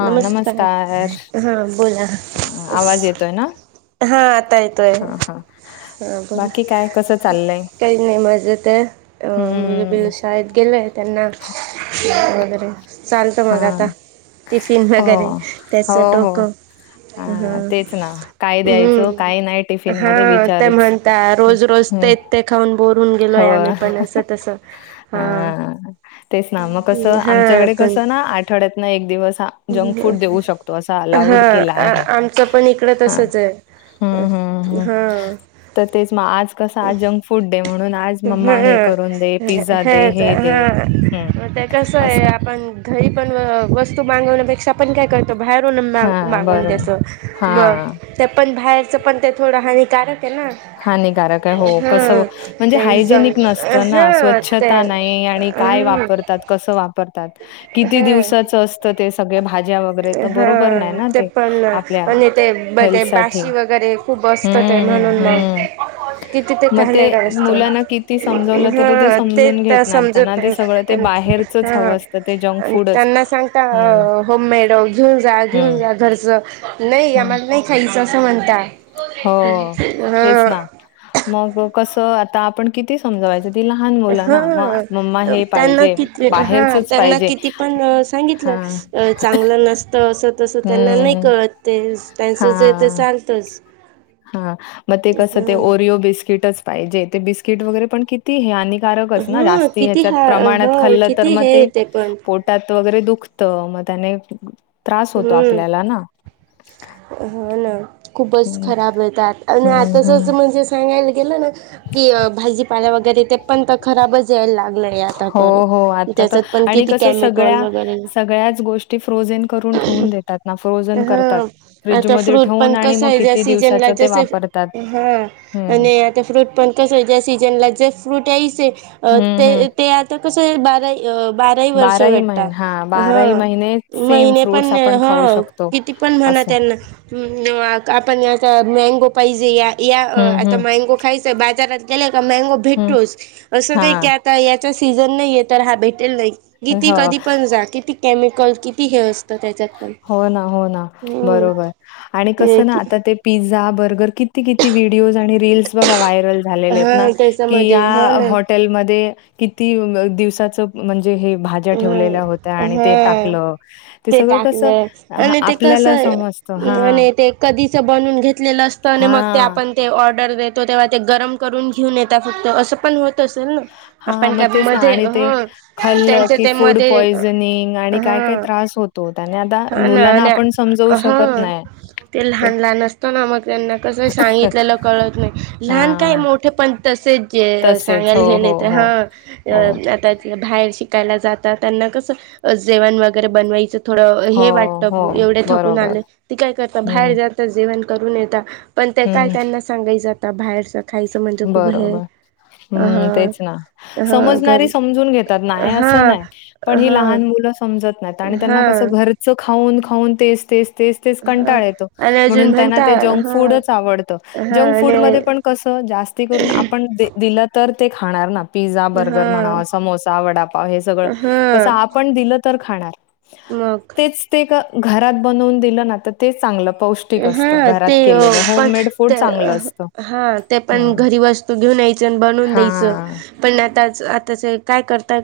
नमस्कार! हा बोला. हां, आवाज येतोय हा आता येतोय. हा. हां बोला, काही नाही मजेता आहे, अ मुलं बिल हम्म. शा शाळेत गेले त्यांना [unintelligible] वगैरे चालतं मग आता हां. टिफिन हो. वगैरे त्याचं हो, हो. डोकं हा हां, तेच ना. काय द्यायचं, काय नाही हम्म हा टिफिनमध्ये ते विचारच. म्हणता रोज रोज हं, ते ते खाऊन बोरं होऊन गेलोय आम्ही पण अस तसं अ हा तेच ना मग कसं हा आमच्याकडे पण कसं ना आठवड्यातन एक दिवस हा जंक फूड देऊ शकतो असा हा अलाउड केला आहे. आमचं पण इकडं हां. तसच आहे. हं, हं, हं. हा. तर तेच म आज कसं आज जंकफूड डे म्हणून आज हं मम्मा हे करून दे. पि हेच हा मग ते कसं आहे असं आपण घरी पण वस्तू मागवण्यापेक्षा पण काय कर तो बाहेरून मा हां मागून बरोबर. देतो म हां, ते पण बाहेरचं पण ते थोडं हानिकारक आहे ना हानिकारक आहे हो कसं हं म्हणजे ते हायजेनिक जंक नसतं ना हं ते स्वच्छता नाही आणि काय हं वापरतात? कसं वापरतात? किती हं दिवसाचं आस तं ते सगळे भाज्या वगैरे तं बरोबर नाही हं ना ते पण आपल्या आणि ते ते हेल्थसाठी. बाशी वगैरे खूप असत ते हम्म, म्हणून मग हम्म. किती मग ते कॅनडा असते मुलांना किती समजवलं तरी ते हा समजून घेत तर नाही त्यांना समजत ते सगळं ते बाहेर चंच हावं असतं ते जंकफूडच. होम मेड घेऊन जा घेऊन हम्म, जा घरचं नाही हम्म. आम्हाला नाही खायचं आसं म्हणता. हो, तेच हा ना. मग कसं आता आपण किती समजवायचं ती लहान मुलं हा ना, मग मम्मा हे त्यांना पाहिजे, किती हा बाहेरचंच त्यांना पाहिजे. किती पण सांगितलं हां, अ चांगलं नसतं असं तस त्यांना नाही हं, कळत ते, त्यांचं जे ते चालतच. हा म ते कस ते ओरिओ बिस्किटच पाहिजे. ते बिस्किट वगैरे पण कि ती हानिकारकच ना हा जास्ती किती ह्याच्यात हा हो प्रमाणात खाल्लं तर किती मग ते हे पण पोट टात वगैरे दुखत मग त्याने त्रास होतो हम्म आपल्याला ना. हो ना खूपच हं, खराब येत्यात आणि हं, आताच हं. असं म्हणजे सांगायला गेलं ना की भाजीपाला वगैरे ते पण तं खराबच यायला लागलंय. आता हो तर हो आता तर त्याच्यात पण आणि किती कसं केमिकल सगळ्या वगैरे सगळ्याच गो ष्टी फ्रॉजेन करून ठेऊन देतात ना फ्रॉजन हा करता आता फ्रीझमध्ये फ्रूट ठेऊन पण आणि कसं म आहे ज्या किती दिवसाच सीजनला ते जसे वापर हा आणि आता फ्रूट पण कसं ज्या सीजनला जे फ्रूट यायचे हं, हं. ते ते आता कसं बारा बाराही वर्ष भेटता महिने हां महिने सेम महिने पण फ्रुट्स आपण खाऊ हां शकतो किती पण म्हणा असं. त्यांना हम्म, आपण आता मँगो पाहिजे या या हं, आता हं, मँगो खायच आहे बाजारात गेले का मँगो हं. भेटतोच असं नाही की हां, आ ता याचा सीझन नाहीये तर हा भेटेल नाही, किती हो. कधी पण जा किती केमिकल किती हे असतं त्याच्यात? पण हो ना हो ना हम्म बरोबर आणि ते कसं ना की आता ते पिझ्झा, बर्गर किती किती व्हिडिओज आणि रील्स बघा व्हायरल झालेलेत ना हा कि, या त्याच्यामध्ये हा ना हॉटेल मध्ये किती दिवसाचं, म्हणजे हे भाज्या ठेवलेल्या होत्या, ह आणि हा ते टाकलं ते सगळं कसं. हां, आणि ते कस आपल्याला समजतं. हां, आणि ते कधीच बनून घेतलेलं असतं, आणि मग ते हां, आपण. ऑर्डर देतो तेव्हा ते गरम करून घेऊन येतात, फक्त असं पण होत. असेन हां. आपण मग काय तेच ना मध्ये, आणि ते हं... खाल्लं त्यांचे की फूड मते पॉइझनिंग आणि हा, काय-काय त्रास होतो. त्याने आता हा ना मुलांना आणि आपण समजवू शकत हा.. नाही. ते लहान लहान असत ना, मग त्यांना कसं सांगितलेलं कळत नाही. लहान हां. काय मो ठे पण तसेच जे तसेच हो सांगायला गेले हो तर हो हा, हो आता बाहेर शिकायला जातात त्यांना, कसं जेवण वगैरे बनवायचं. थोडं हो हे वाटत हो एवढे थकून बरोबर आले, ती काय करता बाहेर हम्म जात जेवण करून येेता. पण ते काय हम्म त्यांना सांगायचं आता, बाहेरच खायचं म्हणजे खूप हे, बरोबर हा हम्म, तेच ना हा घर समजणारी समजून घेतात. नाही हा असं नाय. पण ही हा लहान मुलं समजत नाहीत, आणि त्यांना कसं हा घरचं खाऊन खाऊन तेच तेच तेच. तेच हा कंटाळ येतो, आणि अजून म्हणून त्यांना म्हणता ते जंक हा फूडच आवडत. हा जंक आणि फूडमध्ये पण कसं जास्ती करून, आपण दिलं तर ते खाणार ना. पिझ्झा हा बर्गर म्हणा, समोसा वडापाव हे सगळं कसं, हा आपण दिलं तर खाणार. मग. तेच ते क- घरात बनवून दिलं, ना तर तेच चांगलं पौष्टिक असतं, हा ते घरात केलेलं पण होममेड ते फूड चांगलं असतं. हा ते पण हं, घरी वस्तू घेऊन यायच, आणि बनवून द्यायचं. हां. पण आताच आता काय करताय,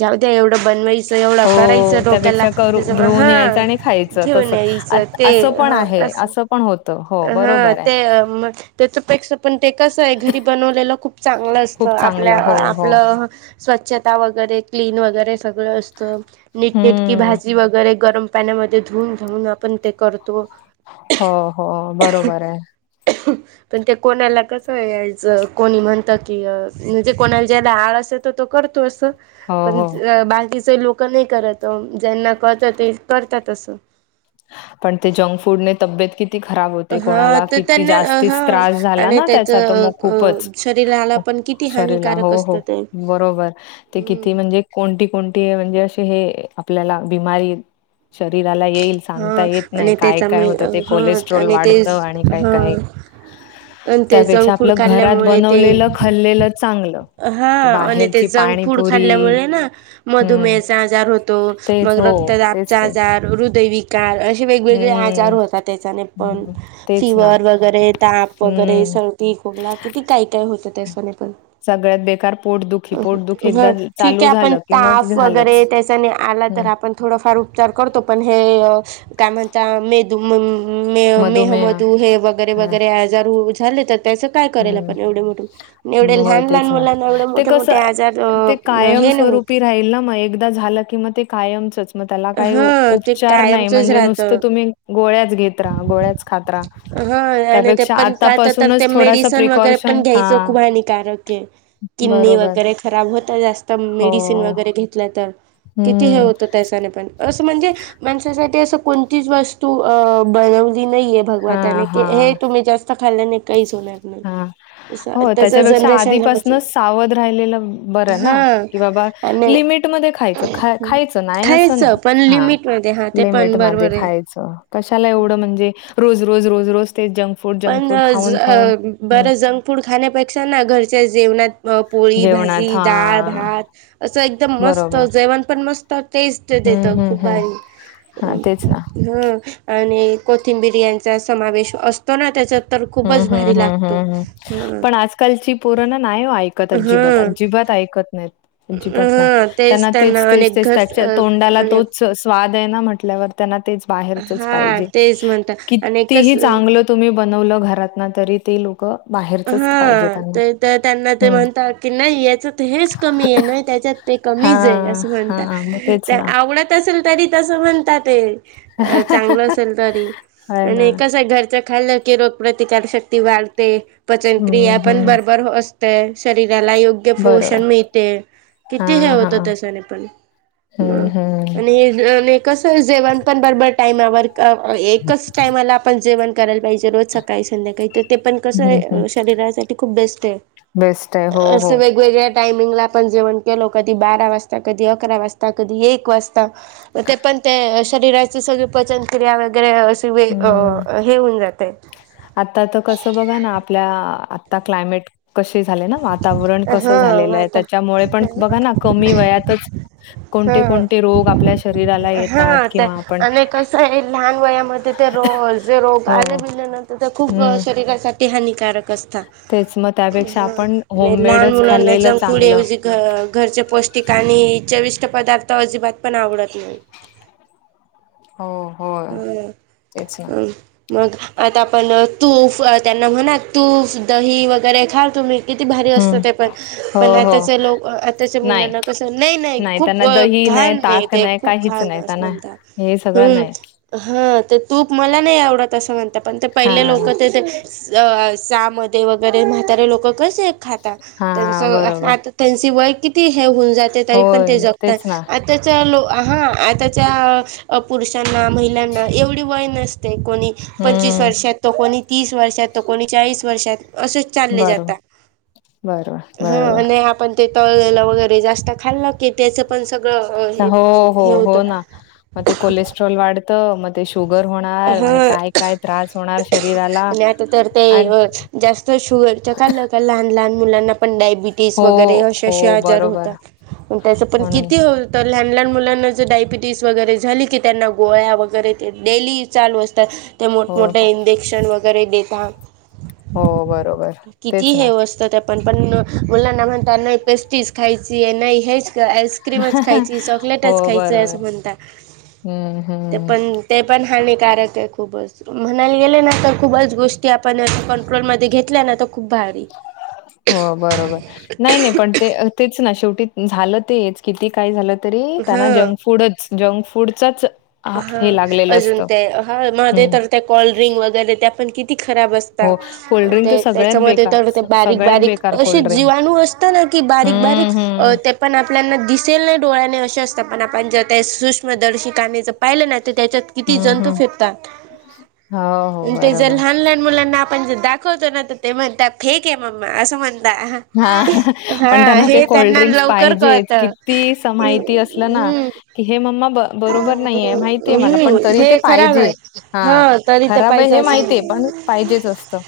जाऊ द्या एवढं बनवायाचं. एवढं करायचं, हो, डोक्याला त्यापेक्षा करू त्याच्या घेऊन यायचं हां. आणि खायचं घेऊन तसं. आत यायचं ते असं पण हा आहे, असं. होतं. हो, हा, बरोबर आहे. ते मग तेच्यापेक्षा पण ते कसाय, घरी बनवलेलं खूप चांगलं असतं. खूप चांगलं. आपल्या हो, हो. आपलं स्वच्छता वगैरे क्लीन वगैरे सगळं असतं. नीटनेटक. की, हं. भाजी वगैरे गरम पाण्यामध्ये धुवून धुऊून आपण ते करतो. हो हो, बरोबर ये. [unintelligible] पण ते कोणाला कसंच यायचं, कोणी म्हणतं की, म्हणजे कोणाला ज्याला आळस येतो. तो करतो असं. हो, पण हो. बाकीचे लोक नाही करत, ज्यांना कळतं ते करतात असं. पण ते जंक फूडने तब्येत किती? खराब होते. हा कोणाला तर किती त्यांना अ, जास्तीच हा त्रास झाला आणि ना, त्याच त्यांचा तर मग अ खूपच. शरीराला पण किती शरीराला हो हानिकारक असतं हो, ते बरोबर. ते हम्म किती म्हणजे, कोणती कोणती म्हणजे, असे हे आपल्याला बिमारी येईल. शरीराला येईल. सांगता हा येत नाही. आणि काय काय त्याच्यामुळे होतं ते हा कोलेस्ट्रॉल आणि ते वाढतं, आणि काय हा काय. आणि ते त्यापेक्षा जंक फूड आपलं घरात खाल्ल्यामुळे ते बनवलेलं खाल्लेलं चांगलं. हा, ते आणि ते बाहेरची जंक फूड पाणीपुरी खाल्ल्यामुळे ना हम्म मधुमेहचा आजार होत तो, तेच मग हो तेच रक्तदाबचा ते आजार हृदयविका अशी वेगवेगळी हम्म आजार होतात. त्याच्याने पण, हम्म. तेच ना फिवर वगैरे ताप वगैरे हम्म सर्दी खोकला, किती काय काय होतं. त्यांच्याने पण, सगळ्यांत बेकार, पोटदुखी पोटदुखी एकदा हं, ठीक चालू आहे आपण झालं कि मग ताफ झालंच. वगैरे, त्याच्याने आला तर हम्म आपण. थोडाफार उपचार करतो. पण हे काय म्हणता मेंदू म्हण, मधुमेह मेहमदू हे वगैरे हा वगैरे आजार झाले. तर त्याचं, काय करेल हम्म आपण, एवढे मोठ होवून, एवढे होय लहान. लहान तेच ना मुलांना एवढे ते मोठे मोठे आजार, हे नाही होतं. राहिलं मग, एकदा झालं की मग ते कायमचंच. मग त्याला काही हा ते उपचार नाही कायमचच म्हणजे नुसतं राहतं तुम्ही गोळ्याच घेत राहा गोळ्या हा नाय, नाय, ते पण काय तर आतापासूनच ते थोडासा मेडिसन वगैरे प्रिकॉशन पण हा घ्यायचं खूप हानिकारक आहे. किडनी बरोबर वगैरे खराब होत जास्त हो मेडिसिन वगैरे घेतलं तर. किती हे हम्म होतं त्यासाने अस म्हणजे माणसासाठी अस कोणतीच वस्तू बनवली नाहीे. हा भगवताने हा हे तुम्ही जास्त खाल्ल्याने काहीच होणार नाही. हा हो त्याच त्याच्यापेक्षा जनरेशनला म्हणजे आधीपासूनच सावध राहिलेलं बरं ना, हा की बाबा आणि लिमिटमध्ये खायच, खायच नाही अस खायचं नाय, पण हा लिमिटमध्ये हा ते लिमिट पण मध्ये बरोबर आहे. खायचं. कशाला एवढं म्हणजे रोज, रोज, रोज, रोज, ते जंक फूड, जंक पण फूड, अ, ज खाऊन, अ खाऊन बरं जंक फूड खाण्यापेक्षा ना घरच्या जेवणात अ पोळी, जेवणात भाजी, डाळ हां, -भात असं एकदम मस्त बरोबर. जेवण पण मस्त टेस्ट देतो हं, हं, खूप हं. भारी हां, तेच ना. ह आणि कोथिंबिर्याचा समावेश असतो ना त्याच तर हं, खूपच भारी लागतो. कलची पूर्ण नाही हो ऐकत अजिबात हं अजिबात ऐकत नाहीत. अजिबात नाय हं त्यांना तेच तेच अनेक तेच घर त्याच्या अ, तोंडाला अनेक तोच स्वाद आहे ना म्हटल्यावर त्यांना तेच बाहेरचच हा पाहिजे तेच म्हणता आणि कितीही कसं चांगलं तुम्ही बनवलं घरात ना तरी ते लोक हा ते तर त्यांना ते हं. म्हणतात की, नाही याच हेच कमी आहे ना त्याच्यात ते कमीच आहे हां, असं म्हणतात हां. मग ते तेच ना. आवडत असेल तरी तसं म्हणता ते. अ चांगलं असेल तरी आहे ना. आणि कस घरच्या खाल्लं की र प्रतिकारशक्ती वाढते पचनक्रिया हं, पण हं. बरोबर असते. शरीराला योग्य पोषण बरोबर. मिळते किती हे हां, होतं हां. त्याच्याने पण हं, ह हं. आणि [unintelligible] कस जेवण पण बरोबर टाईमावर एकच टाइमाला आपण जेवण करायला पाहिजे. ज रोज सकाळी संध्याकाळी, ते पण कसं हं, आहे हं. शरीरासाठी खूप बेस्ट. बेस्ट आहे. हो, हो. वेगवेगळ्या टाइमिंगला आपण जेवण केलो, कधी बारा वाजता, कधी अकरा वाजता, कधी एक वाजता. ते पण ते शरीराची सगळी पचन क्रिया वगैरे वे हं. हे होऊन जाते. आता तर कसं बघा ना आपल्या आता क्लायमेट कसे झाले ना वातावरण कसं हा झालेलं आहे आता त्याच्यामुळे पण बघा ना कमी वयातच कोणते हा कोणते रोग आपल्या शरीराला येतात हा ते किंवा आपण तेथे रोज जे रोग हो आले बिले ना तर ते खूप हम्म शरीरासाठी हानिकारक कस्ता तेच मग त्यापेक्षा हा, आपण नाय लहान होममेडच मुलांना खाल्लेलं जंक फूड चांगलं. ऐवजी घरचे पौष्टिक आणि चविष्ट पदार्थ अजिबात पण आवडत नाही. हो, हो- हम, तेच ना. हम. मग आता आपण तूप त्यांना म्हणा तूफ दही वगैरे खा तुम् किती भारी असतं हम्म ते पण हो पण हो आताचे लोक, आत्ताच्या नाही मुलांना कसं नाही नाही खूप त्यांना दही घाण नाही ताक ते खूप काहीच घाण नाही असं त्यांना म्हणत. हे सगळं हम्- नाही हा ते तूप मला नाही आवडत असं म्हणत, पण ते हा पहिले लोक ते ते अ रसा वगैरे म्हातारे लोक कसे खातात, हा त्यांच बरोबर आता- त्यांची वय किती हे होऊन जाते, हो तरी पण ते जगतात. तेच ना आताच्या लो हा आताच्या पुरुषांना महि एवढी वय नसते को प स हम्म वर्षात, त कोणी तीस वर्षात, त कोणी चाळीस वर्षात, असं चाले जाता, बरोबर बरोबर बरोबर आपण ते तळलेलं वगैरे जास्त खाल् की त्याचं पण, सगळं हे हो, हे होत. कॅस्ट्रॉल वाढत. मग ते शुगर होणार. आणि हा काय काय त्रास होणार शरीरा आणि आता तर ते जास्त शुगरच खालं का? लहान लहान मुलांना पण डाय बीटस हो, वगैरे असे हो असे आजार होता. बरोबर पण त्याच पण म्हणून किती तर लहान लहान मुलांना जर डायबिटीस वगैरे झाली, की त्यांना गोळ्या वगैरे ते डेली चालू असतात. ते हो, हो, मोठमोठे इंजेक्शन वगैरे देतात. हो बरोबर. किती तेच हे ना. असतं ते पण पण मुलाना म्हनता नाही पेस्टीज खायची नाही हेच आईस्क्रीमच खायचीय, हो चॉकलेटच खायचंय. बरोबर. असं म्हणता. हम्म, ते हम्म. पण ते पण हानिकारके खूपच. म्हणायला गेले ना तर खूपच गोष्टी आपण कंट्रोलमध्ये घेतल्या ना. तर खूप भारी. हो बरोबर. नाही नाही पण ते तेच ना. शेवटी झालं तेच. किती काही झालं तरी, त्यांना हा जंक फूडच, जंक फूडचाच आ हा हे लागलेलं अजून असतं. ते, हा मध्ये हम्म, तर त्या कोल्ड्रिंक वगैरे, ते पण किती खराब असता हो कोल्ड्रिंक तर ते. सगळ्यात त्याच्यामध्ये बेकार, तर ते स- बारीक सगळ्यात बारीक बेकार असे कोल्ड्रिंक. जीवाणू अस की, बारीक बारीक हम्म, अ हम्म, ते पण आपल्याना दिसेल नाही डोळ्याना असे असता. पण आपण ज त्या सूक्ष्मदर्शिकाने ज पाहिलं ना, त त्याच्यात. किती हम्म, जंतू हम्म. फिरतात. हो, हो, ते ज बरोबर. लहान लहान मुलांना आपण ज द दाखवतो ना. त ते म्हणता फेके मम्मा. असं म्हणता. हा हा पण त्यांना ते हे त्यांना कोल्डड्रिंक्स लवकर पाहिजेत. कळत किती स माहिती असलं ना. हम्म कि हे मम्मा ब बरोबर नाहीये माहितीय मला. पण हम्म तरी ते हे खराब पाहिजे. आहे हा तरी ते खराबे पाहिजे हे माहितीय असं पण पाहिजेच असतं.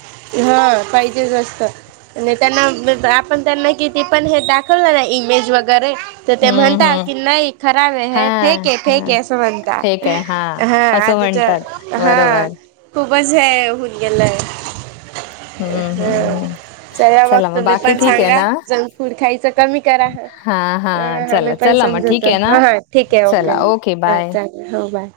हा पाहिजेच अस्त. आणि त्यांना, आपण त्यांना किती पण हे दाखवलं ना. इमेज वगैरे तर ते हं, म्हणता हं. की नाही खराबे हे फेक. हां, फेके हां, कस म्हता. फेक आहे. हां, हा असं आता म्हणतात. त हा. बरोबर. खूपच हे होउन गेलंय. हम्म ह हम्म. चला मग तुम्ही पण सांगा. जंक फूड खायचं कमी करा. ह हां, हां. हा आमी चला, पण चला मग ठीक समजवतो. आहे ना? हा ठीके, ओके चला, हा बाय. चालेल. हो बाय.